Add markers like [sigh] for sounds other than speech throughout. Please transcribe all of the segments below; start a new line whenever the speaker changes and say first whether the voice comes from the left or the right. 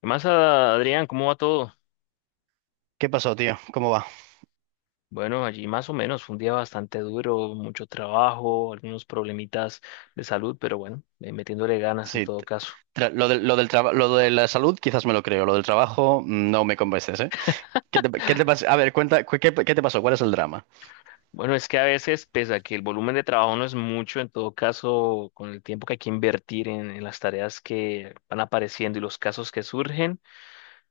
left: ¿Qué más, Adrián? ¿Cómo va todo?
right: ¿Qué pasó, tío? ¿Cómo va?
left: Bueno, allí más o menos, fue un día bastante duro, mucho trabajo, algunos problemitas de salud, pero bueno, metiéndole ganas en
right: Sí,
left: todo caso.
right: lo del lo de la salud quizás me lo creo, lo del trabajo no me convences, ¿eh? A ver, cuenta, qué te pasó? ¿Cuál es el drama?
left: Bueno, es que a veces, pese a que el volumen de trabajo no es mucho, en todo caso, con el tiempo que hay que invertir en las tareas que van apareciendo y los casos que surgen,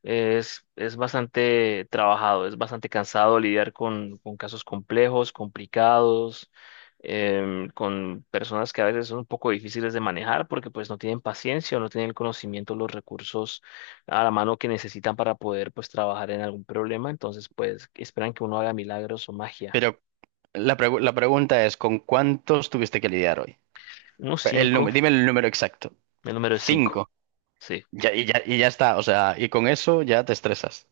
left: es bastante trabajado, es bastante cansado lidiar con casos complejos, complicados, con personas que a veces son un poco difíciles de manejar porque pues no tienen paciencia o no tienen el conocimiento, los recursos a la mano que necesitan para poder pues trabajar en algún problema. Entonces pues esperan que uno haga milagros o magia.
right: Pero la pregunta es, ¿con cuántos tuviste que lidiar hoy?
left: Uno
right: El
left: Cinco,
right: número, dime el número exacto.
left: el número es cinco,
right: Cinco.
left: sí.
right: Ya, y ya está, o sea, y con eso ya te estresas.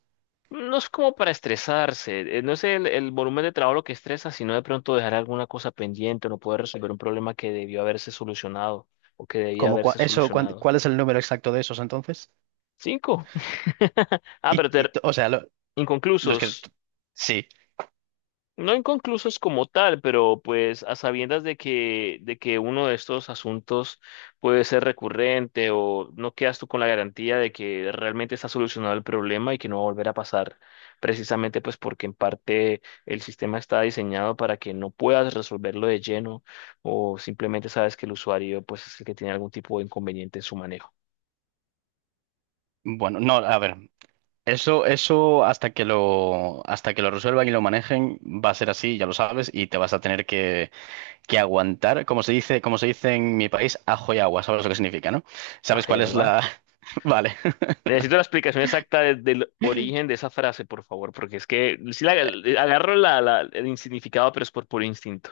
left: No es como para estresarse, no es el volumen de trabajo lo que estresa, sino de pronto dejar alguna cosa pendiente o no poder resolver un problema que debió haberse solucionado o que debía
right: ¿Cómo,
left: haberse solucionado.
right: cuál es el número exacto de esos entonces?
left: Cinco. [laughs] Ah, pero ter-
right: O sea, los que...
left: Inconclusos.
right: Sí,
left: No inconclusos como tal, pero pues a sabiendas de que uno de estos asuntos puede ser recurrente o no quedas tú con la garantía de que realmente está solucionado el problema y que no va a volver a pasar, precisamente pues porque en parte el sistema está diseñado para que no puedas resolverlo de lleno o simplemente sabes que el usuario pues es el que tiene algún tipo de inconveniente en su manejo.
right: bueno, no, a ver. Eso, hasta que lo resuelvan y lo manejen, va a ser así, ya lo sabes, y te vas a tener que aguantar, como se dice en mi país, ajo y agua, sabes lo que significa, ¿no?
left: Ah,
right: ¿Sabes cuál
left: ya
right: es la...?
left: va.
right: [laughs] Vale,
left: Necesito la explicación exacta del origen de esa frase, por favor, porque es que agarro el significado, pero es por puro instinto.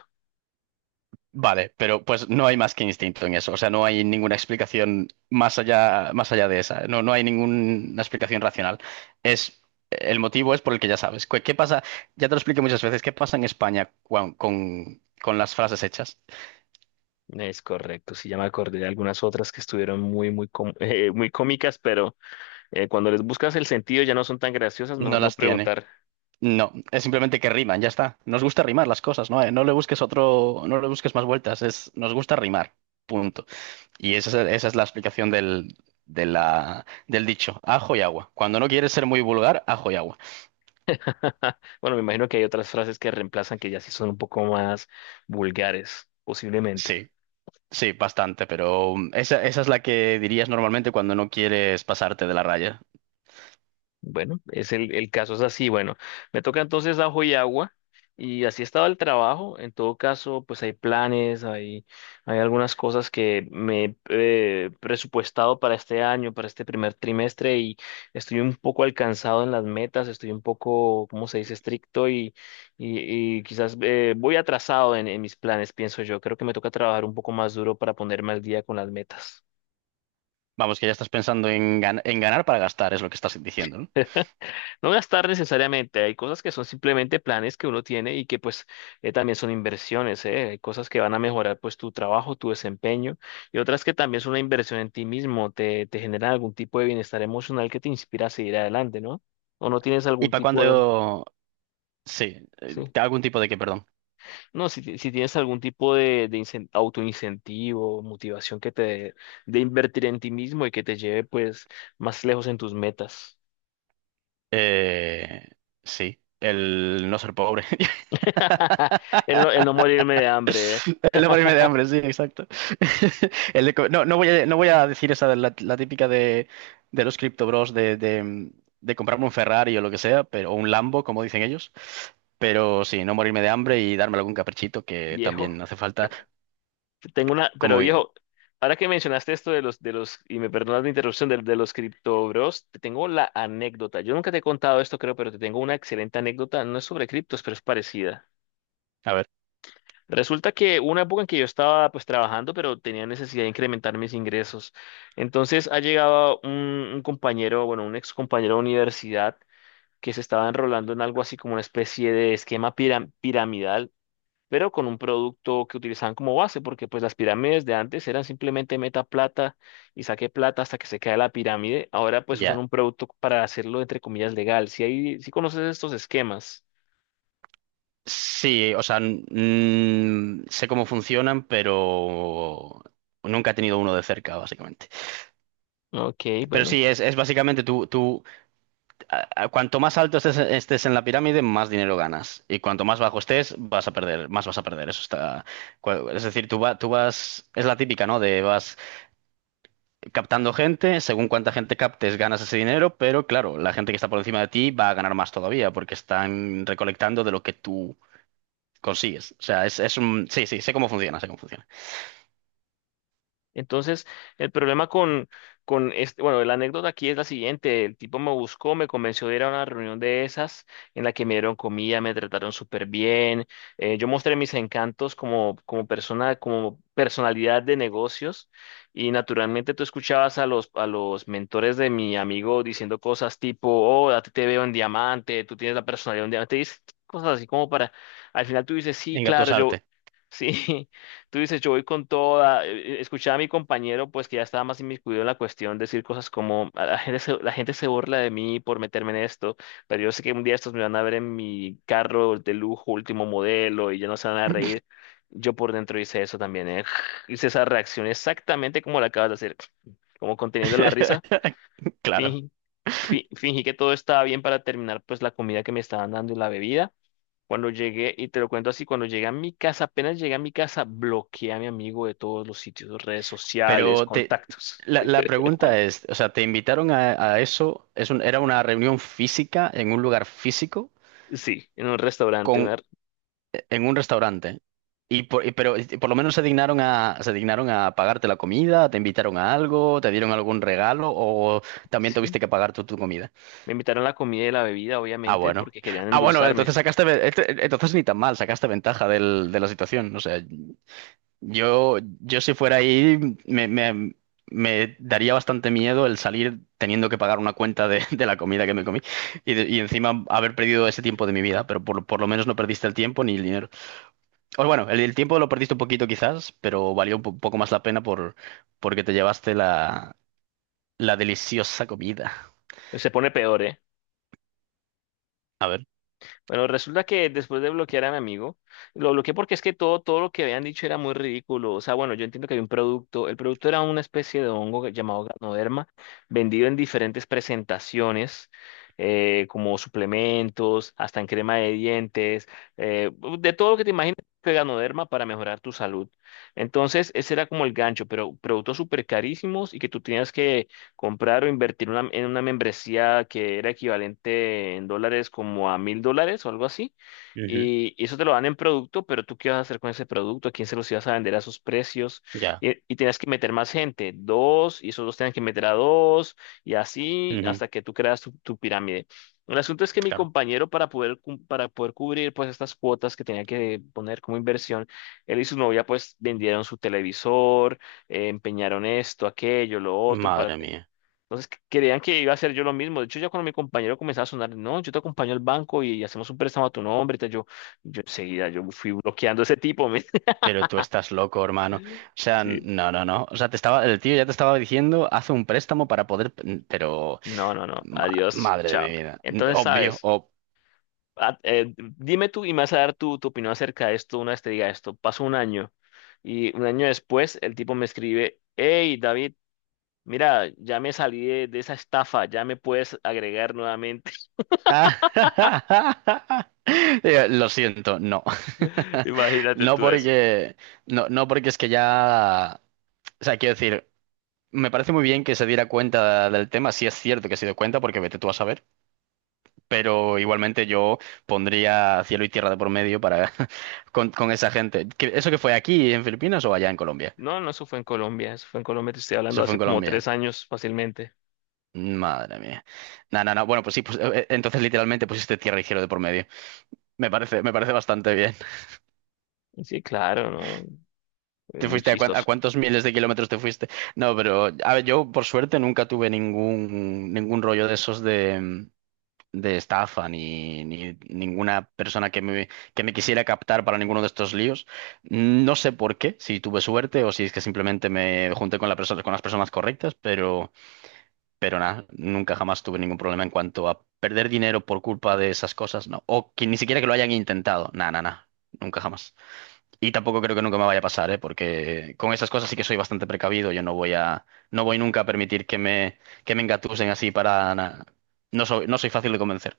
right: vale, pero pues no hay más que instinto en eso, o sea, no hay ninguna explicación más allá de esa, no, no hay ninguna explicación racional. Es, el motivo es por el que ya sabes. Qué pasa? Ya te lo expliqué muchas veces, ¿qué pasa en España con las frases hechas?
left: Es correcto, sí, ya me acordé de algunas otras que estuvieron muy, muy, [laughs] muy cómicas, pero cuando les buscas el sentido ya no son tan graciosas,
right: No
left: mejor no
right: las tienen.
left: preguntar.
right: No, es simplemente que riman, ya está. Nos gusta rimar las cosas, ¿no? No le busques otro, no le busques más vueltas, es, nos gusta rimar, punto. Y esa es la explicación del, de la, del dicho, ajo y agua. Cuando no quieres ser muy vulgar, ajo y agua.
left: [laughs] Bueno, me imagino que hay otras frases que reemplazan que ya sí son un poco más vulgares, posiblemente.
right: Sí, sí, bastante, pero esa, esa es la que dirías normalmente cuando no quieres pasarte de la raya.
left: Bueno, es el caso es así. Bueno, me toca entonces ajo y agua. Y así estaba el trabajo. En todo caso, pues hay planes, hay algunas cosas que me he presupuestado para este año, para este primer trimestre, y estoy un poco alcanzado en las metas, estoy un poco, ¿cómo se dice?, estricto y, y quizás voy atrasado en mis planes, pienso yo. Creo que me toca trabajar un poco más duro para ponerme al día con las metas.
right: Vamos, que ya estás pensando en, en ganar para gastar, es lo que estás diciendo, ¿no?
left: No gastar necesariamente, hay cosas que son simplemente planes que uno tiene y que pues también son inversiones, ¿eh? Hay cosas que van a mejorar pues tu trabajo, tu desempeño y otras que también son una inversión en ti mismo, te generan algún tipo de bienestar emocional que te inspira a seguir adelante, ¿no? O no tienes
right: ¿Y
left: algún
right: para
left: tipo de...
right: cuando... Sí,
left: Sí.
right: algún tipo de que, perdón.
left: No, si tienes algún tipo de, de autoincentivo, motivación que te dé de invertir en ti mismo y que te lleve pues más lejos en tus metas.
right: Eh, sí, el no ser pobre.
left: [laughs] El no morirme de hambre, ¿eh?
right: [laughs] El no morirme de hambre, sí, exacto. [laughs] No, no voy a, no voy a decir esa de la, la típica de los Crypto Bros de comprarme un Ferrari o lo que sea, pero, o un Lambo, como dicen ellos. Pero sí, no morirme de hambre y darme algún caprichito que también
left: Viejo.
right: hace falta.
left: Tengo una,
right: Como,
left: pero
right: vi-
left: viejo, ahora que mencionaste esto y me perdonas la interrupción, de los cripto bros, te tengo la anécdota. Yo nunca te he contado esto, creo, pero te tengo una excelente anécdota. No es sobre criptos, pero es parecida.
right: a ver,
left: Resulta que hubo una época en que yo estaba pues trabajando, pero tenía necesidad de incrementar mis ingresos. Entonces ha llegado un compañero, bueno, un ex compañero de universidad que se estaba enrolando en algo así como una especie de esquema piramidal pero con un producto que utilizaban como base, porque pues las pirámides de antes eran simplemente meta plata y saque plata hasta que se cae la pirámide. Ahora pues usan
right: ya.
left: un producto para hacerlo, entre comillas, legal. Si hay, si conoces estos esquemas.
right: Sí, o sea, sé cómo funcionan, pero nunca he tenido uno de cerca, básicamente.
left: Ok,
right: Pero
left: bueno.
right: sí, es básicamente tú, cuanto más alto estés, estés en la pirámide, más dinero ganas. Y cuanto más bajo estés, vas a perder, más vas a perder. Eso está. Es decir, tú vas. Es la típica, ¿no? De vas captando gente, según cuánta gente captes, ganas ese dinero, pero claro, la gente que está por encima de ti va a ganar más todavía, porque están recolectando de lo que tú consigues. O sea, es un. Sí, sí, sé cómo funciona, sé cómo funciona.
left: Entonces, el problema con este, bueno, la anécdota aquí es la siguiente. El tipo me buscó, me convenció de ir a una reunión de esas en la que me dieron comida, me trataron súper bien. Yo mostré mis encantos como, como persona, como personalidad de negocios. Y naturalmente tú escuchabas a los mentores de mi amigo diciendo cosas tipo: "Oh, a ti te veo en diamante, tú tienes la personalidad de un diamante". Y dices cosas así como para, al final tú dices: "Sí, claro, yo,
right: Engatusarte.
left: sí". [laughs] Tú dices: "Yo voy con toda". Escuchaba a mi compañero, pues que ya estaba más inmiscuido en la cuestión, decir cosas como: "A la gente se, La gente se burla de mí por meterme en esto, pero yo sé que un día estos me van a ver en mi carro de lujo, último modelo, y ya no se van a reír". Yo por dentro hice eso también, ¿eh? [laughs] Hice esa reacción exactamente como la acabas de hacer, como conteniendo la risa.
right: [laughs] Claro.
left: Fingí, Fingí que todo estaba bien para terminar pues la comida que me estaban dando y la bebida. Cuando llegué, y te lo cuento así, cuando llegué a mi casa, apenas llegué a mi casa, bloqueé a mi amigo de todos los sitios, redes sociales,
right: Pero te,
left: contactos.
right: la, la pregunta es, o sea, ¿te invitaron a eso? Era una reunión física en un lugar físico
left: Sí, en un restaurante,
right: con, en un restaurante? Y pero y por lo menos se dignaron a pagarte la comida, te invitaron a algo, te dieron algún regalo o también
left: sí.
right: tuviste que pagar tú tu comida.
left: Me invitaron la comida y la bebida,
right: Ah,
left: obviamente,
right: bueno.
left: porque querían
right: Ah, bueno, entonces
left: endulzarme.
right: sacaste, entonces ni tan mal, sacaste ventaja del, de la situación. O sea, Yo si fuera ahí, me daría bastante miedo el salir teniendo que pagar una cuenta de, [laughs] de la comida que me comí y, y encima haber perdido ese tiempo de mi vida, pero por lo menos no perdiste el tiempo ni el dinero. O bueno, el tiempo lo perdiste un poquito quizás, pero valió un poco más la pena por, porque te llevaste la, la deliciosa comida.
left: Se pone peor, ¿eh?
right: A ver.
left: Bueno, resulta que después de bloquear a mi amigo, lo bloqueé porque es que todo, todo lo que habían dicho era muy ridículo. O sea, bueno, yo entiendo que había un producto. El producto era una especie de hongo llamado Ganoderma, vendido en diferentes presentaciones, como suplementos, hasta en crema de dientes, eh, de todo lo que te imagines, que Ganoderma para mejorar tu salud. Entonces, ese era como el gancho, pero productos súper carísimos y que tú tenías que comprar o invertir en una membresía que era equivalente en dólares como a $1,000 o algo así.
right: Ujú,
left: Y eso te lo dan en producto, pero tú qué vas a hacer con ese producto, a quién se los ibas a vender a esos precios.
right: ya.
left: Y tenías que meter más gente, dos, y esos dos tenían que meter a dos, y así
right: Ujú,
left: hasta que tú creas tu, tu pirámide. El asunto es que mi
right: claro.
left: compañero, para poder, para poder cubrir pues estas cuotas que tenía que poner como inversión, él y su novia pues vendieron su televisor, empeñaron esto, aquello, lo otro, para...
right: Madre mía.
left: Entonces creían que iba a hacer yo lo mismo. De hecho, ya cuando mi compañero comenzaba a sonar: "No, yo te acompaño al banco y hacemos un préstamo a tu nombre y tal", yo enseguida, yo fui bloqueando a ese tipo, men. [laughs]
right: Pero tú estás loco, hermano. O sea,
left: Sí.
right: no, no, no. O sea, te estaba, el tío ya te estaba diciendo, haz un préstamo para poder. Pero,
left: No, no, no.
right: ma-
left: Adiós.
right: madre de mi
left: Chao.
right: vida.
left: Entonces,
right: Obvio,
left: ¿sabes? Dime tú y me vas a dar tu, tu opinión acerca de esto una vez te diga esto. Pasó un año y un año después el tipo me escribe: "Hey, David, mira, ya me salí de esa estafa, ya me puedes agregar nuevamente".
right: [laughs] Lo siento, no.
left: [laughs]
right: [laughs]
left: Imagínate
right: No
left: tú.
right: porque, no, no porque es que ya. O sea, quiero decir, me parece muy bien que se diera cuenta del tema. Si es cierto que se dio cuenta, porque vete tú a saber. Pero igualmente yo pondría cielo y tierra de por medio para [laughs] con esa gente. ¿Eso que fue aquí en Filipinas o allá en Colombia?
left: No, no, eso fue en Colombia, eso fue en Colombia, te estoy hablando
right: Eso fue en
left: hace como
right: Colombia.
left: 3 años fácilmente.
right: Madre mía. No, no, no. Bueno, pues sí, pues entonces literalmente pusiste tierra y cielo de por medio. Me parece bastante bien.
left: Sí, claro, no,
right: [laughs]
left: es
right: ¿Te
left: muy
right: fuiste a, a
left: chistoso.
right: cuántos miles de kilómetros te fuiste? No, pero a ver, yo por suerte nunca tuve ningún, ningún rollo de esos de, de estafa ni, ni ninguna persona que me quisiera captar para ninguno de estos líos. No sé por qué, si tuve suerte o si es que simplemente me junté con la persona, con las personas correctas, pero nada, nunca jamás tuve ningún problema en cuanto a perder dinero por culpa de esas cosas, ¿no? O que ni siquiera que lo hayan intentado, nada, nada, nada. Nunca jamás. Y tampoco creo que nunca me vaya a pasar, ¿eh? Porque con esas cosas sí que soy bastante precavido. Yo no voy a, no voy nunca a permitir que me engatusen así para nada. No soy, no soy fácil de convencer.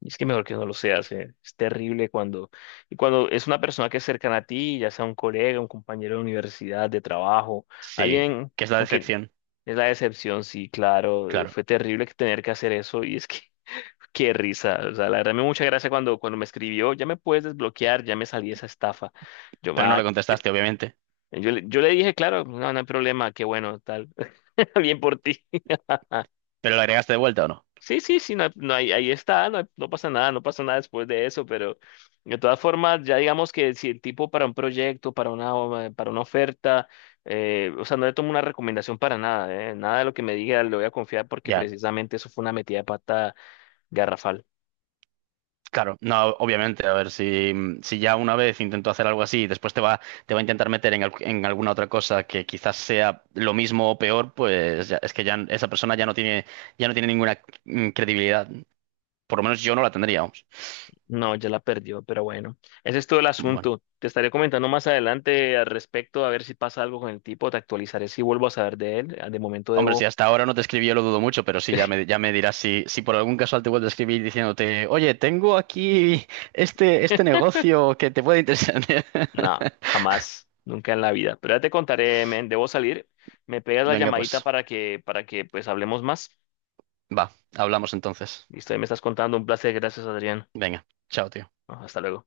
left: Y es que mejor que no lo seas, es terrible cuando, y cuando es una persona que es cercana a ti, ya sea un colega, un compañero de universidad, de trabajo,
right: Sí,
left: alguien
right: que es la
left: con quien
right: decepción,
left: es la decepción, sí, claro,
right: claro.
left: fue terrible que tener que hacer eso, y es que [laughs] qué risa, o sea, la verdad me dio mucha gracia cuando, cuando me escribió: "Ya me puedes desbloquear, ya me salí de esa estafa". Yo,
right: Pero no le
left: ma,
right: contestaste, obviamente.
left: yo le dije: "Claro, no, no hay problema, qué bueno, tal". [laughs] Bien por ti. Ah,
right: ¿Pero le agregaste de vuelta o no?
left: sí, sí, sí, no, ahí está, no pasa nada, no pasa nada después de eso, pero de todas formas, ya digamos que si el tipo para un proyecto, para una oferta, o sea, no le tomo una recomendación para nada, nada de lo que me diga le voy a confiar porque
right: Ya,
left: precisamente eso fue una metida de pata garrafal.
right: claro. No, obviamente. A ver, si, si ya una vez intentó hacer algo así y después te va a intentar meter en, en alguna otra cosa que quizás sea lo mismo o peor, pues es que ya esa persona ya no tiene ninguna credibilidad. Por lo menos yo no la tendría, vamos.
left: No, ya la perdió, pero bueno, ese es todo el
right: Bueno.
left: asunto. Te estaré comentando más adelante al respecto, a ver si pasa algo con el tipo, te actualizaré si vuelvo a saber de él. Ah, de momento
right: Hombre, si
left: debo...
right: hasta ahora no te escribí, yo lo dudo mucho, pero sí, ya me dirás si, si por algún casual te vuelvo a escribir diciéndote, oye, tengo aquí este, este
left: [laughs]
right: negocio que te puede interesar.
left: No,
right: [laughs]
left: jamás, nunca en la vida. Pero ya te contaré, men, debo salir. Me pegas la
right: Venga,
left: llamadita
right: pues,
left: para que pues hablemos más.
right: va, hablamos entonces.
left: Listo, ahí me estás contando. Un placer, gracias, Adrián.
right: Venga, chao, tío.
left: No, hasta luego.